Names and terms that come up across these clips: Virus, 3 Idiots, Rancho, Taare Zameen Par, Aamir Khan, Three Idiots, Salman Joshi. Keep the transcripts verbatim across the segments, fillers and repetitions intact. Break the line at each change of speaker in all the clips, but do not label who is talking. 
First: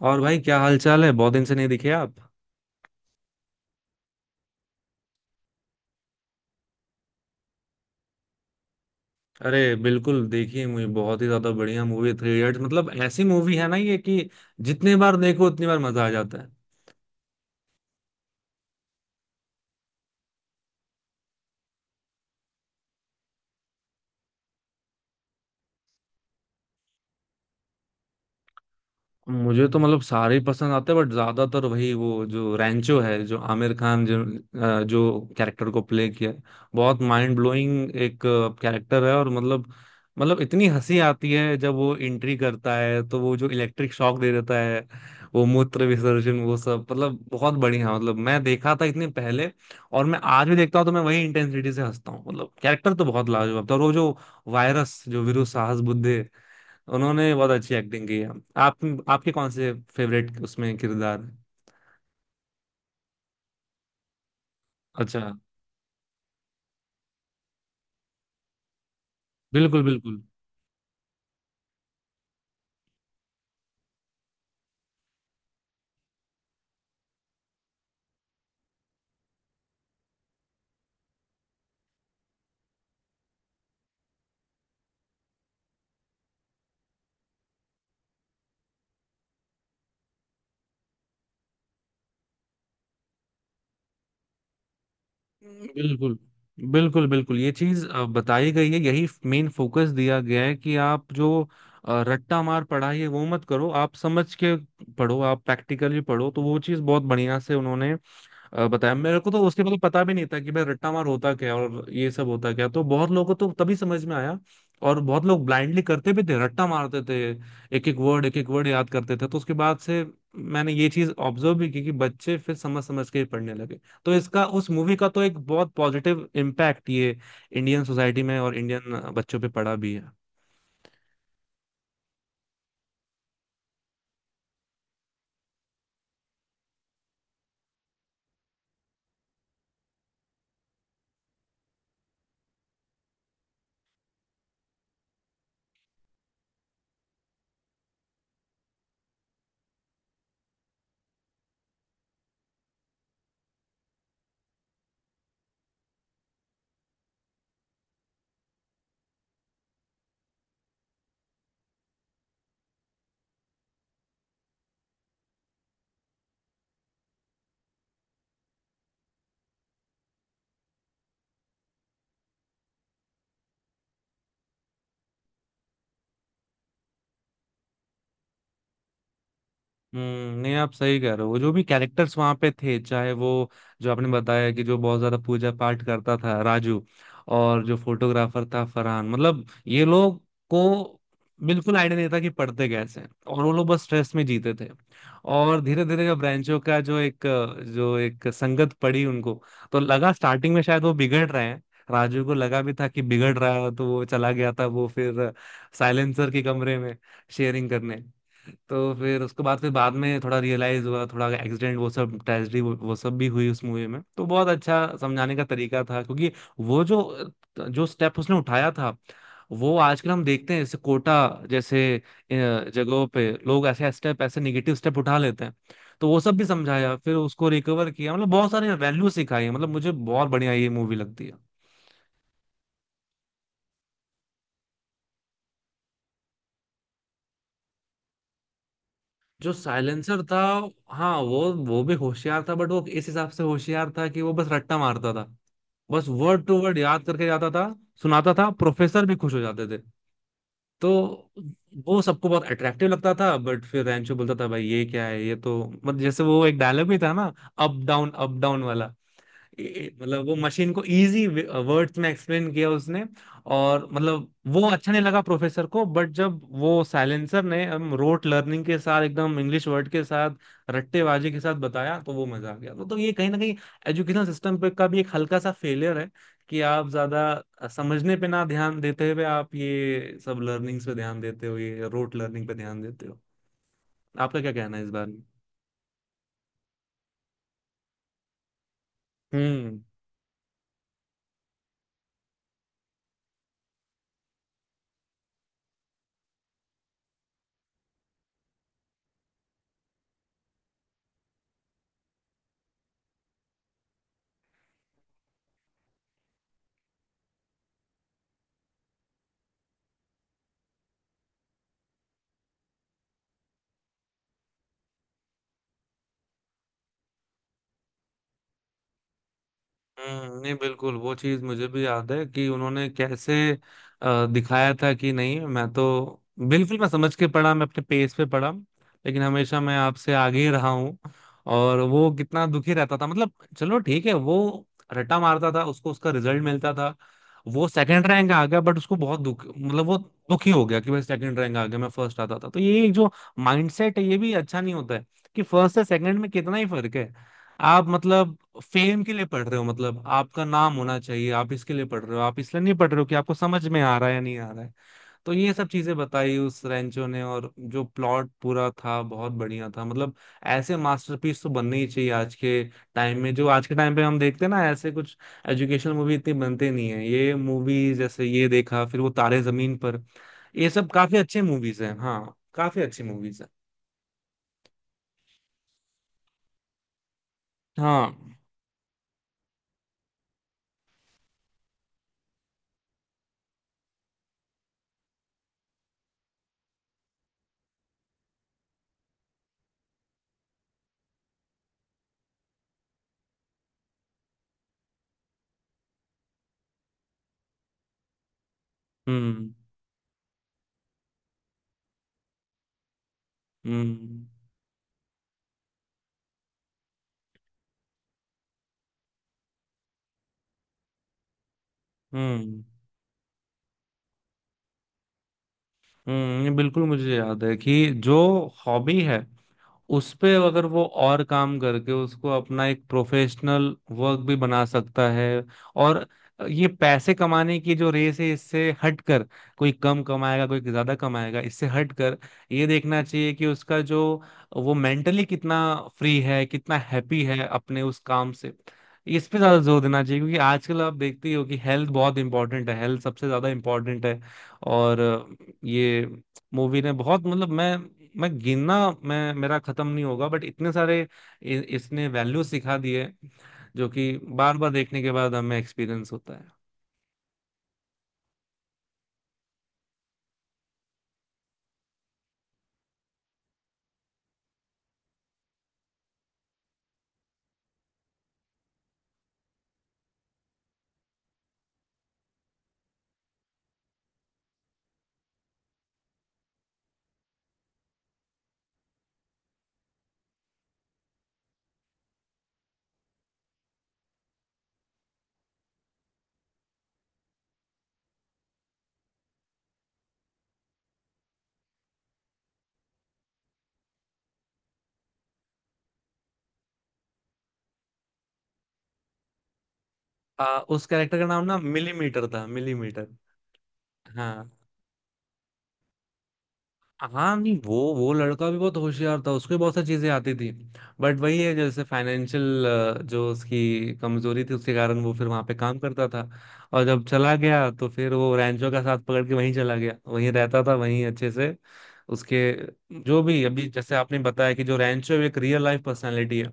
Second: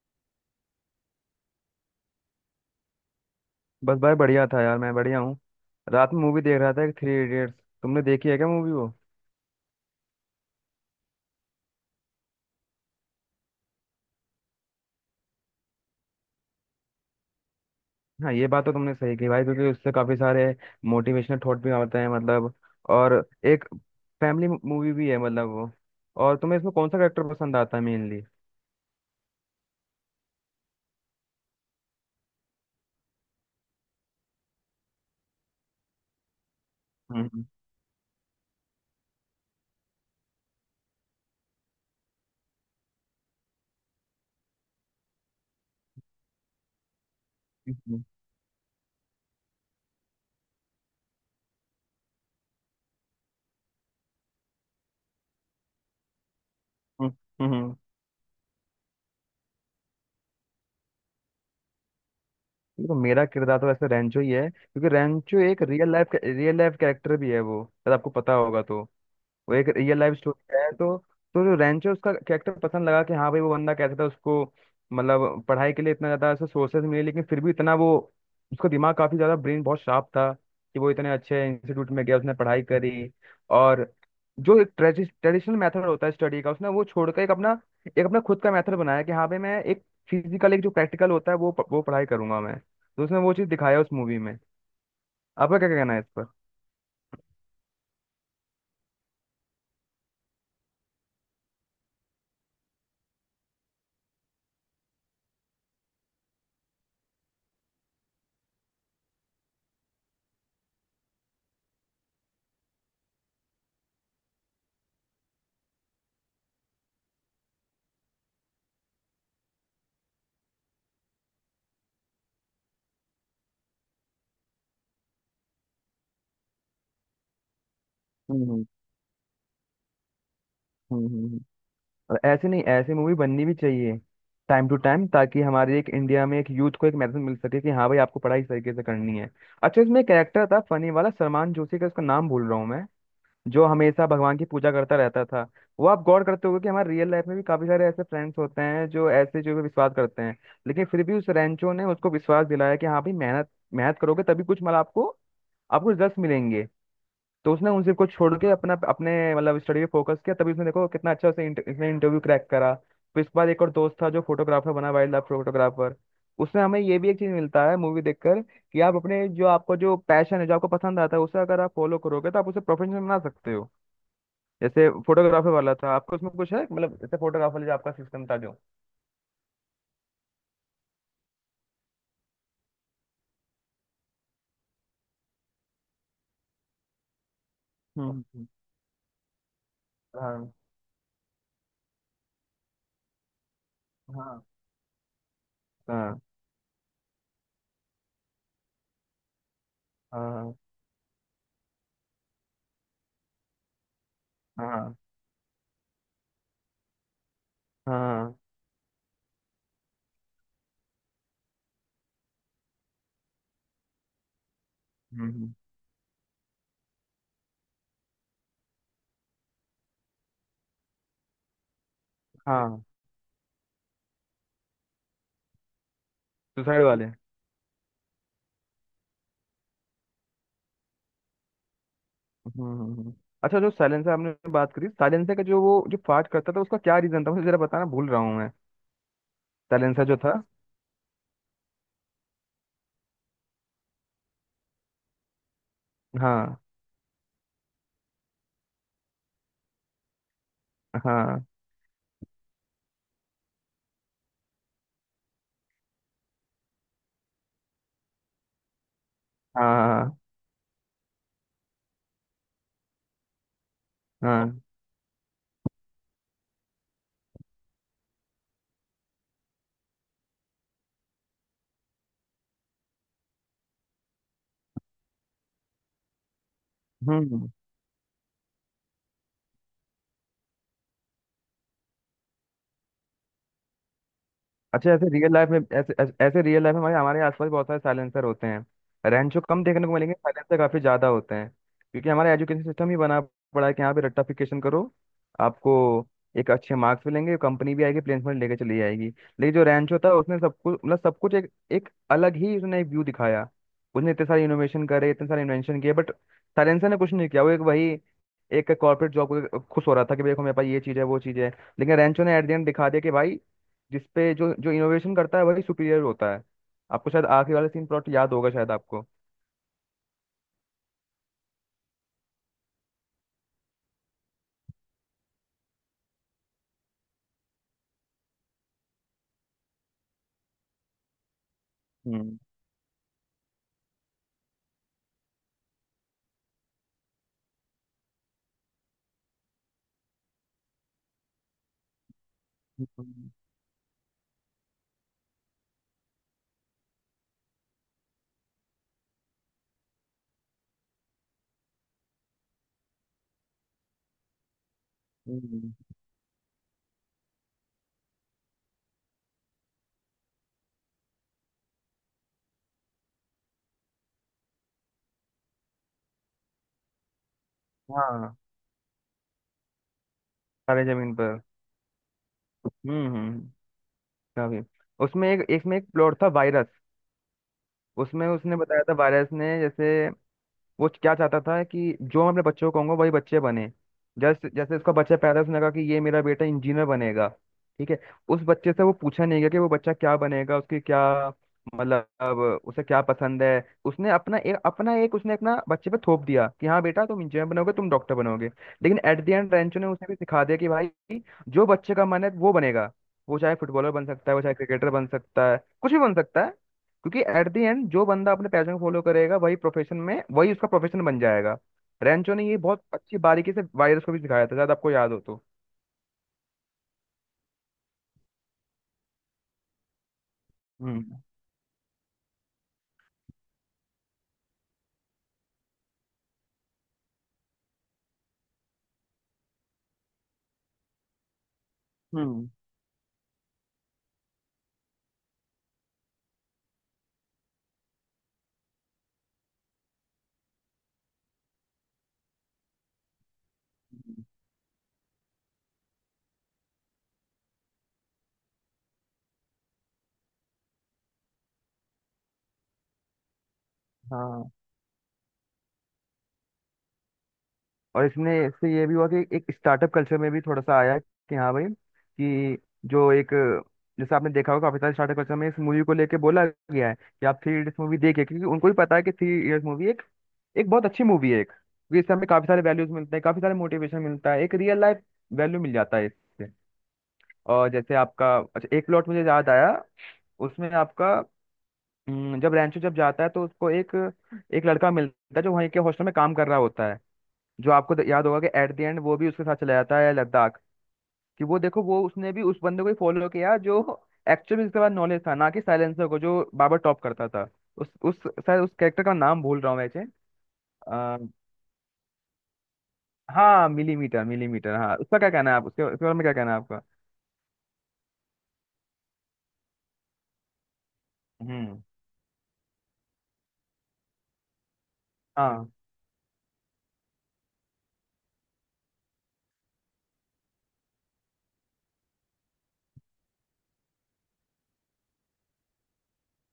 और भाई, क्या हाल चाल है? बहुत दिन से नहीं दिखे आप।
बस भाई बढ़िया था यार। मैं बढ़िया हूँ। रात में मूवी देख रहा था एक थ्री इडियट्स। तुमने देखी है क्या मूवी वो?
अरे बिल्कुल, देखिए, मुझे बहुत ही ज्यादा बढ़िया मूवी थ्री इडियट्स, मतलब ऐसी मूवी है ना ये कि जितने बार देखो उतनी बार मजा आ जाता है।
हाँ, ये बात तो तुमने सही की भाई, क्योंकि उससे काफी सारे मोटिवेशनल थॉट भी आते हैं मतलब। और एक फैमिली मूवी भी है मतलब वो। और तुम्हें इसमें कौन सा कैरेक्टर पसंद आता है मेनली?
मुझे तो मतलब सारे ही पसंद आते हैं, बट ज्यादातर वही, वो जो रैंचो है, जो आमिर खान, जो अ, जो कैरेक्टर को प्ले किया है, बहुत माइंड
हम्म
ब्लोइंग एक कैरेक्टर है। और मतलब मतलब इतनी हंसी आती है जब वो एंट्री करता है तो वो जो इलेक्ट्रिक शॉक दे देता है, वो मूत्र विसर्जन, वो सब, मतलब बहुत
हम्म
बढ़िया।
हम्म,
मतलब मैं देखा था इतने पहले और मैं आज भी देखता हूँ तो मैं वही इंटेंसिटी से हंसता हूँ। मतलब कैरेक्टर तो बहुत लाजवाब था। और वो जो वायरस, जो वीरू साहस बुद्धे, उन्होंने बहुत
हम्म,
अच्छी
हम्म।
एक्टिंग की है। आप आपके कौन से फेवरेट उसमें किरदार हैं?
देखो, मेरा किरदार तो वैसे रेंचो ही है क्योंकि
अच्छा,
रेंचो एक real life real life character भी है वो, शायद आपको पता होगा। तो वो एक
बिल्कुल।
रियल लाइफ
बिल्कुल
स्टोरी है तो। तो जो रेंचो, उसका कैरेक्टर पसंद लगा कि हाँ भाई वो बंदा कैसा था उसको, मतलब पढ़ाई के लिए इतना ज़्यादा ऐसे सोर्सेज मिले लेकिन फिर भी इतना वो, उसका दिमाग काफ़ी ज़्यादा, ब्रेन बहुत शार्प था कि वो इतने अच्छे इंस्टीट्यूट में गया, उसने पढ़ाई करी। और जो एक ट्रेडिशनल मेथड होता है स्टडी का उसने वो छोड़कर एक अपना, एक अपना खुद का मेथड बनाया कि हाँ भाई मैं एक फिजिकल एक जो प्रैक्टिकल होता है वो वो पढ़ाई करूंगा मैं। तो उसने वो चीज़ दिखाया उस मूवी में। आपका क्या कहना है इस
बिल्कुल।
पर?
बिल्कुल बिल्कुल ये चीज अ, बताई गई है। यही मेन फोकस दिया गया है कि आप जो अ, रट्टा मार पढ़ाई है वो मत करो, आप समझ के पढ़ो, आप प्रैक्टिकली पढ़ो, तो वो चीज बहुत बढ़िया से उन्होंने अ, बताया। मेरे को तो उसके मतलब पता भी नहीं था कि भाई रट्टा मार होता क्या और ये सब होता क्या, तो बहुत लोगों को तो तभी समझ में आया। और बहुत लोग ब्लाइंडली करते भी थे, रट्टा मारते थे, एक एक वर्ड एक एक वर्ड याद करते थे। तो उसके बाद से मैंने ये चीज ऑब्जर्व भी की कि बच्चे फिर समझ समझ के ही पढ़ने लगे, तो इसका, उस मूवी का तो एक बहुत पॉजिटिव इम्पैक्ट ये इंडियन सोसाइटी में और
हम्म
इंडियन बच्चों पे पड़ा भी है।
हम्म हम्म, हम्म। और ऐसे नहीं, ऐसे मूवी बननी भी चाहिए टाइम टू टाइम, ताकि हमारे एक इंडिया में एक यूथ को एक मैसेज मिल सके कि हाँ भाई, आपको पढ़ाई इस तरीके से करनी है। अच्छा, इसमें एक कैरेक्टर था फनी वाला, सलमान जोशी का, उसका नाम भूल रहा हूँ मैं, जो हमेशा भगवान की पूजा करता रहता था। वो आप गौर करते होगे कि हमारे रियल लाइफ में भी काफी सारे ऐसे फ्रेंड्स होते हैं जो ऐसे जो भी विश्वास करते हैं। लेकिन फिर भी उस रेंचो ने उसको विश्वास दिलाया कि हाँ भाई, मेहनत मेहनत करोगे तभी कुछ मतलब आपको, आपको रिजल्ट मिलेंगे। तो उसने उन सबको छोड़ के अपना, अपने मतलब स्टडी पे फोकस किया, तभी उसने, देखो कितना अच्छा उसे, इंट- इसने इंटरव्यू क्रैक करा। फिर इसके बाद एक और दोस्त था जो फोटोग्राफर बना, वाइल्ड लाइफ फोटोग्राफर। उससे हमें ये भी एक चीज मिलता है मूवी देखकर कि आप अपने जो, आपको जो पैशन है, जो आपको पसंद आता है, उसे अगर आप फॉलो करोगे तो आप उसे प्रोफेशन बना सकते हो। जैसे फोटोग्राफर वाला था, आपको उसमें कुछ है मतलब, जैसे फोटोग्राफर जो आपका सिस्टम था जो।
हम्म, नहीं, आप सही कह रहे हो। जो भी कैरेक्टर्स वहां पे थे, चाहे वो, जो आपने बताया कि जो बहुत ज्यादा पूजा पाठ करता था राजू, और जो
हम्म,
फोटोग्राफर
हम्म,
था फरहान, मतलब ये लोग
हाँ।
को बिल्कुल आइडिया नहीं था कि पढ़ते कैसे हैं, और वो लोग बस स्ट्रेस में
हाँ,
जीते थे। और धीरे धीरे जब
हाँ।
ब्रांचों का जो एक जो एक संगत पड़ी उनको, तो लगा स्टार्टिंग
हाँ,
में शायद वो बिगड़ रहे हैं। राजू को लगा भी था कि बिगड़ रहा है, तो वो चला गया था, वो
हाँ,
फिर साइलेंसर के कमरे में शेयरिंग करने।
हाँ,
तो फिर उसके बाद, फिर बाद में थोड़ा रियलाइज हुआ, थोड़ा एक्सीडेंट वो सब, ट्रेजेडी वो, वो सब भी हुई उस मूवी में। तो बहुत अच्छा समझाने का
हम्म,
तरीका था क्योंकि वो जो जो स्टेप उसने उठाया था, वो आजकल हम देखते हैं, जैसे कोटा जैसे अ,
हाँ।
जगहों पे लोग ऐसे स्टेप, ऐसे निगेटिव स्टेप उठा लेते हैं। तो वो सब भी
सुसाइड
समझाया,
वाले।
फिर उसको रिकवर किया, मतलब बहुत सारे वैल्यू सिखाई। मतलब मुझे बहुत बढ़िया ये मूवी लगती है।
हम्म हम्म, हम्म। अच्छा, जो साइलेंसर आपने बात करी, साइलेंसर का जो वो जो फाट करता था उसका क्या रीजन था? मुझे जरा बताना, भूल रहा हूँ मैं।
जो
साइलेंसर जो
साइलेंसर
था।
था, हाँ, वो वो भी होशियार था, बट वो इस हिसाब से होशियार था कि वो बस रट्टा मारता था, बस वर्ड टू
हाँ,
वर्ड याद करके जाता था, सुनाता था, प्रोफेसर भी खुश हो जाते थे। तो
हाँ,
वो सबको बहुत अट्रैक्टिव लगता था, बट फिर रैंचो बोलता था, भाई ये क्या है? ये तो, मतलब जैसे वो एक डायलॉग भी था ना, अप डाउन अप डाउन वाला।
हाँ,
ए-
हाँ,
मतलब वो मशीन को इजी वर्ड्स में एक्सप्लेन किया उसने, और मतलब वो
हाँ।
अच्छा नहीं लगा प्रोफेसर को। बट जब वो साइलेंसर ने, हम, रोट लर्निंग के साथ, एकदम इंग्लिश वर्ड के साथ, रट्टेबाजी के साथ बताया, तो वो मजा आ गया। तो, तो ये कहीं ना कहीं एजुकेशन सिस्टम पे का भी एक हल्का सा फेलियर है, कि आप ज्यादा
हम्म।
समझने पे ना ध्यान देते हुए आप ये सब लर्निंग्स पे ध्यान देते हो, ये रोट लर्निंग पे ध्यान देते हो। आपका क्या कहना है इस
अच्छा, ऐसे
बारे में?
रियल लाइफ में, ऐसे ऐसे ऐसे रियल लाइफ में हमारे, हमारे आसपास बहुत सारे साइलेंसर होते हैं। रैंचो कम
हम्म
देखने को मिलेंगे, साइलेंसर काफी ज्यादा होते हैं। क्योंकि हमारा एजुकेशन सिस्टम ही बना पड़ा है कि यहाँ पे रट्टाफिकेशन करो, आपको एक अच्छे मार्क्स मिलेंगे, कंपनी भी आएगी प्लेसमेंट लेके चली जाएगी। लेकिन जो रैंचो था, उसने सब कुछ, मतलब सब कुछ एक एक अलग ही उसने एक व्यू दिखाया। उसने इतने सारे इनोवेशन करे, इतने सारे इन्वेंशन किए, बट साइलेंसर ने कुछ नहीं किया, वो एक वही एक कॉर्पोरेट जॉब को खुश हो रहा था कि देखो मेरे पास ये चीज़ है, वो चीज़ है। लेकिन रैंचो ने एट द एंड दिखा दिया कि भाई, जिसपे जो जो इनोवेशन करता है वही सुपीरियर होता है। आपको शायद आखिरी वाला सीन, प्लॉट याद होगा शायद आपको?
हम्म, नहीं बिल्कुल, वो चीज मुझे भी याद है कि उन्होंने कैसे अ, दिखाया था कि नहीं, मैं तो बिल्कुल, मैं समझ के पढ़ा, मैं अपने पेस पे पढ़ा, लेकिन हमेशा मैं आपसे आगे ही रहा हूँ। और वो
हम्म
कितना दुखी रहता था, मतलब। चलो ठीक है, वो रट्टा मारता था, उसको उसका रिजल्ट मिलता था। वो सेकंड रैंक आ गया, बट उसको बहुत दुख, मतलब वो दुखी हो गया कि भाई सेकंड रैंक आ गया, मैं फर्स्ट आता था। तो ये एक जो
हम्म,
माइंडसेट है, ये भी अच्छा नहीं होता है, कि फर्स्ट से सेकंड में कितना ही फर्क है। आप मतलब फेम के लिए पढ़ रहे हो, मतलब आपका नाम होना चाहिए, आप इसके लिए पढ़ रहे हो, आप इसलिए नहीं पढ़ रहे हो कि आपको समझ में आ रहा है या नहीं आ रहा है। तो ये सब
हम्म,
चीजें बताई उस रेंचो ने, और जो प्लॉट पूरा था बहुत बढ़िया था, मतलब ऐसे मास्टरपीस तो बनने ही चाहिए आज के टाइम में। जो आज के टाइम पे हम देखते हैं ना, ऐसे कुछ एजुकेशनल मूवी इतनी बनते नहीं है, ये मूवी जैसे,
हाँ।
ये देखा फिर वो तारे जमीन पर, ये
सारे
सब
जमीन
काफी
पर।
अच्छे मूवीज हैं। हाँ काफी अच्छी
हम्म हम्म
मूवीज हैं।
काफी। उसमें एक, इसमें एक प्लॉट था वायरस। उसमें
हाँ,
उसने बताया था, वायरस ने जैसे, वो क्या चाहता था कि जो मैं अपने बच्चों को कहूंगा वही बच्चे बने। जैसे, जैसे उसका बच्चा पैदा हुआ, उसने कहा कि ये मेरा बेटा इंजीनियर बनेगा। ठीक है, उस बच्चे से वो पूछा नहीं गया कि वो बच्चा क्या बनेगा, उसकी क्या, मतलब उसे क्या पसंद है। उसने अपना एक, अपना एक उसने अपना बच्चे पे थोप दिया कि हाँ बेटा तुम इंजीनियर बनोगे, तुम डॉक्टर बनोगे। लेकिन at the
hmm
end Rancho ने उसे भी सिखा दिया कि भाई, जो बच्चे का मन है वो बनेगा। वो चाहे फुटबॉलर बन
हम्म,
सकता है, वो चाहे क्रिकेटर बन सकता है, कुछ भी बन सकता है। क्योंकि एट द एंड जो बंदा अपने पैशन को फॉलो करेगा वही प्रोफेशन में, वही उसका प्रोफेशन बन जाएगा। रेंचो ने ये
हम्म
बहुत अच्छी बारीकी से वायरस को भी सिखाया था, शायद आपको याद हो तो।
हम्म, ये बिल्कुल मुझे याद है कि जो हॉबी है, उस पे अगर वो और
हम्म
काम करके, उसको अपना एक प्रोफेशनल वर्क भी बना सकता है। और ये पैसे कमाने की जो रेस है, इससे हटकर, कोई कम कमाएगा कोई ज्यादा कमाएगा, इससे हटकर
हम्म
ये देखना चाहिए कि उसका जो, वो मेंटली कितना फ्री है, कितना हैप्पी है अपने उस काम से। इस पे ज्यादा जोर देना चाहिए, क्योंकि आजकल आप देखते ही हो कि हेल्थ बहुत इंपॉर्टेंट है, हेल्थ सबसे ज्यादा इंपॉर्टेंट है। और ये मूवी ने बहुत, मतलब मैं मैं गिनना, मैं, मेरा खत्म नहीं होगा, बट इतने सारे इ, इसने वैल्यू सिखा दिए, जो कि
हाँ।
बार बार देखने के बाद हमें एक्सपीरियंस होता है।
और इसमें, इससे ये भी हुआ कि एक स्टार्टअप कल्चर में भी थोड़ा सा आया कि हाँ भाई कि जो एक, जैसे आपने देखा होगा काफी सारे स्टार्टअप कल्चर में इस मूवी को लेके बोला गया है कि आप थ्री इडियट्स मूवी देखिए, क्योंकि उनको भी पता है कि थ्री इडियट्स मूवी एक, एक बहुत अच्छी मूवी है एक, क्योंकि इससे हमें काफी सारे वैल्यूज मिलते हैं, काफी सारे मोटिवेशन मिलता है, एक रियल लाइफ वैल्यू मिल जाता है इससे। और जैसे आपका, अच्छा एक प्लॉट मुझे याद आया, उसमें आपका, हम्म, जब रैंचो जब जाता है तो उसको एक, एक लड़का मिलता है जो वहीं के हॉस्टल में काम कर रहा होता है, जो आपको द- याद होगा कि एट द एंड वो भी उसके साथ चला जाता है लद्दाख। कि वो देखो वो, उसने भी उस बंदे को ही फॉलो किया जो एक्चुअल में इसके पास नॉलेज था ना। कि साइलेंसर को जो बाबर टॉप करता था उस उस शायद उस कैरेक्टर का नाम भूल रहा हूँ वैसे।
आ, उस
आ,
कैरेक्टर का नाम ना मिलीमीटर था, मिलीमीटर।
हाँ मिलीमीटर,
हाँ
मिलीमीटर, हाँ। उसका क्या कहना है आप उसके, उसके बारे में क्या कहना है आपका?
हाँ, नहीं, वो वो लड़का भी बहुत होशियार था, उसको भी बहुत सारी चीजें आती थी। बट वही है,
हम्म,
जैसे फाइनेंशियल, जो उसकी कमजोरी थी, उसके कारण वो फिर वहां पे
हाँ।
काम करता था। और जब चला गया, तो फिर वो रैंचो का साथ पकड़ के वहीं चला गया, वहीं रहता था, वहीं अच्छे से उसके। जो भी अभी जैसे आपने बताया कि जो रैंचो एक रियल लाइफ पर्सनालिटी है,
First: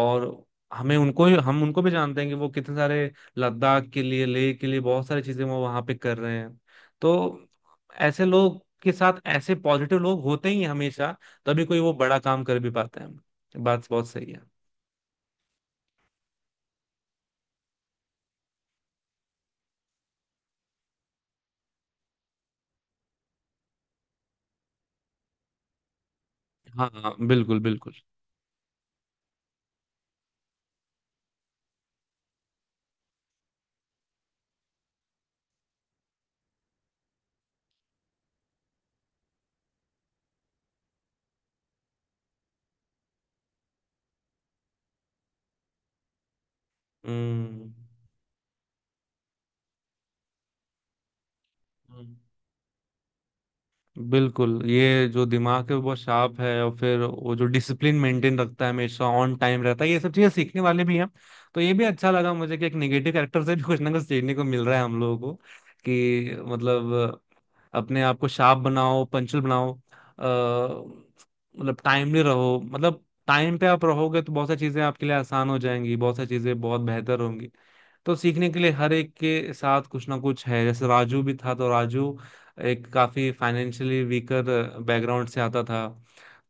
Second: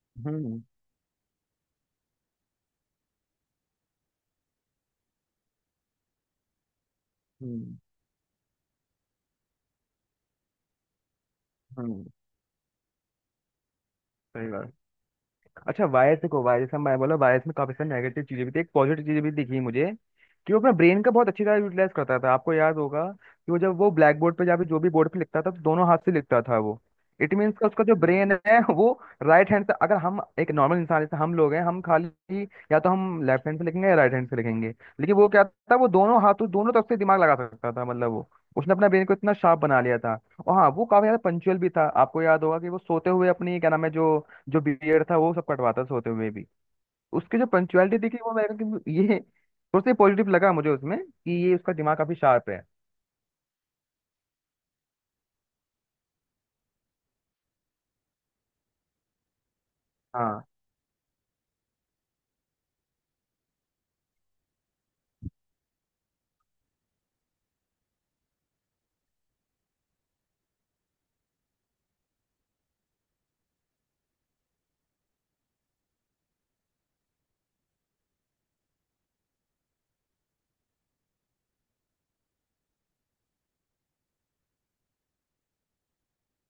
और
हम्म,
हमें उनको हम उनको भी जानते हैं कि वो कितने सारे लद्दाख के लिए, लेह के लिए बहुत सारी चीजें वो वहां पे कर रहे हैं। तो
हम्म,
ऐसे लोग के साथ, ऐसे पॉजिटिव लोग होते ही हैं हमेशा, तभी कोई वो
हम्म।
बड़ा काम कर भी पाते हैं। बात बहुत सही है।
सही बात। अच्छा वायरस, देखो वायरस, हम मैं बोला वायरस में काफी सारी नेगेटिव चीजें भी थी, एक पॉजिटिव चीजें भी दिखी मुझे। कि वो अपना ब्रेन का बहुत अच्छी तरह यूटिलाइज करता था। आपको याद होगा कि वो जब वो ब्लैक बोर्ड पे या फिर जो भी बोर्ड पे लिखता था तो दोनों हाथ से लिखता था वो।
हाँ हाँ,
इट मीन्स
बिल्कुल
का उसका
बिल्कुल।
जो ब्रेन है वो राइट हैंड से, अगर हम एक नॉर्मल इंसान जैसे हम लोग हैं हम खाली, या तो हम लेफ्ट हैंड से लिखेंगे या राइट हैंड से लिखेंगे। लेकिन वो क्या था, वो दोनों हाथों, दोनों तरफ से दिमाग लगा सकता था मतलब वो, उसने अपना ब्रेन को इतना शार्प बना लिया था। और हाँ, वो काफी ज्यादा पंचुअल भी था, आपको याद होगा कि वो सोते हुए अपनी क्या नाम है जो, जो बियर्ड था वो सब कटवाता था सोते हुए भी। उसकी जो
हम्म
पंचुअलिटी दिखी वो, मेरे को ये सोचते पॉजिटिव लगा मुझे उसमें कि ये उसका दिमाग काफी
हम्म।
शार्प है।
बिल्कुल, ये जो दिमाग है वो बहुत शार्प है, और फिर वो जो डिसिप्लिन मेंटेन रखता है, हमेशा ऑन टाइम रहता है, ये सब चीजें
हाँ।
सीखने वाले भी हैं। तो ये भी अच्छा लगा मुझे कि एक नेगेटिव कैरेक्टर से भी कुछ ना कुछ सीखने को मिल रहा है हम लोगों को, कि मतलब अपने आप को शार्प बनाओ, पंचुअल बनाओ, अ, मतलब टाइमली रहो, मतलब टाइम पे आप रहोगे तो बहुत सारी चीजें आपके लिए आसान हो जाएंगी, बहुत सारी चीजें बहुत बेहतर होंगी। तो सीखने के लिए हर एक के साथ कुछ ना कुछ है, जैसे राजू भी था। तो राजू एक काफी फाइनेंशियली वीकर बैकग्राउंड से आता था,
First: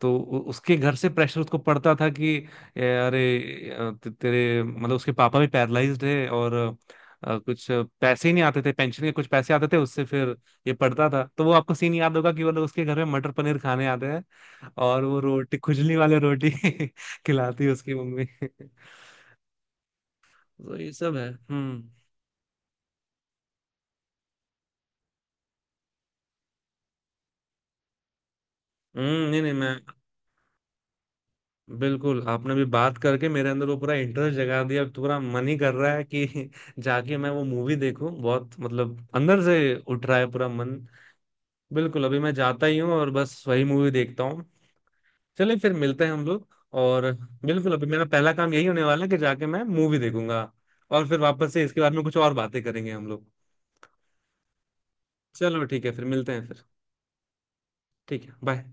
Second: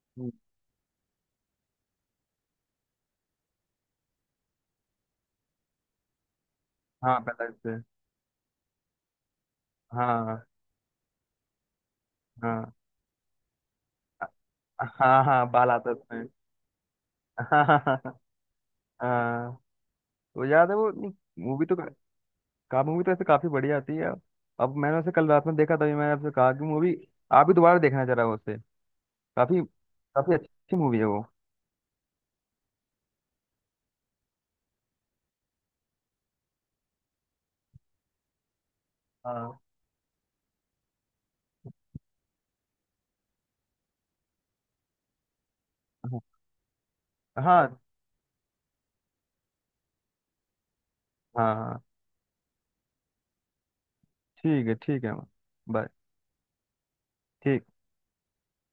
तो
हम्म,
उ- उसके घर से प्रेशर उसको पड़ता था कि ए, अरे, अ, ते- तेरे, मतलब उसके पापा भी पैरलाइज्ड है, और
हाँ,
अ,
पहले
कुछ
से।
पैसे ही नहीं आते थे, पेंशन के कुछ पैसे आते थे उससे, फिर
हाँ,
ये पढ़ता था। तो वो आपको सीन याद होगा कि वो लोग
हाँ।
उसके घर में मटर पनीर खाने आते हैं,
अ-
और वो
हाँ हाँ,
रोटी,
बाल आता है
खुजली वाले
उसमें।
रोटी खिलाती
हाँ,
है
हाँ,
उसकी
हाँ।
मम्मी।
हाँ। वो याद है
तो ये
वो
सब है।
मूवी तो,
हम्म,
का मूवी तो ऐसे काफी बढ़िया आती है। अब मैंने उसे कल रात में देखा, तभी मैंने आपसे कहा कि मूवी आप भी दोबारा देखना जरा उसे।
हम्म, नहीं नहीं,
काफी,
मैं
काफी अच्छी मूवी है वो।
बिल्कुल, आपने भी बात करके मेरे अंदर वो पूरा इंटरेस्ट जगा दिया, अब तो पूरा मन ही कर रहा है कि जाके मैं वो मूवी देखूं, बहुत मतलब अंदर
हाँ,
से उठ रहा है पूरा मन। बिल्कुल अभी मैं जाता ही हूँ और बस वही मूवी देखता हूँ। चलिए फिर मिलते हैं हम लोग। और बिल्कुल
हाँ,
अभी मेरा पहला काम यही होने वाला है कि जाके मैं मूवी देखूंगा, और फिर वापस
हाँ,
से इसके
हाँ।
बारे में कुछ और बातें करेंगे हम लोग।
ठीक है, ठीक है।
चलो ठीक
बाय।
है, फिर मिलते हैं फिर।
ठीक।
ठीक है, बाय।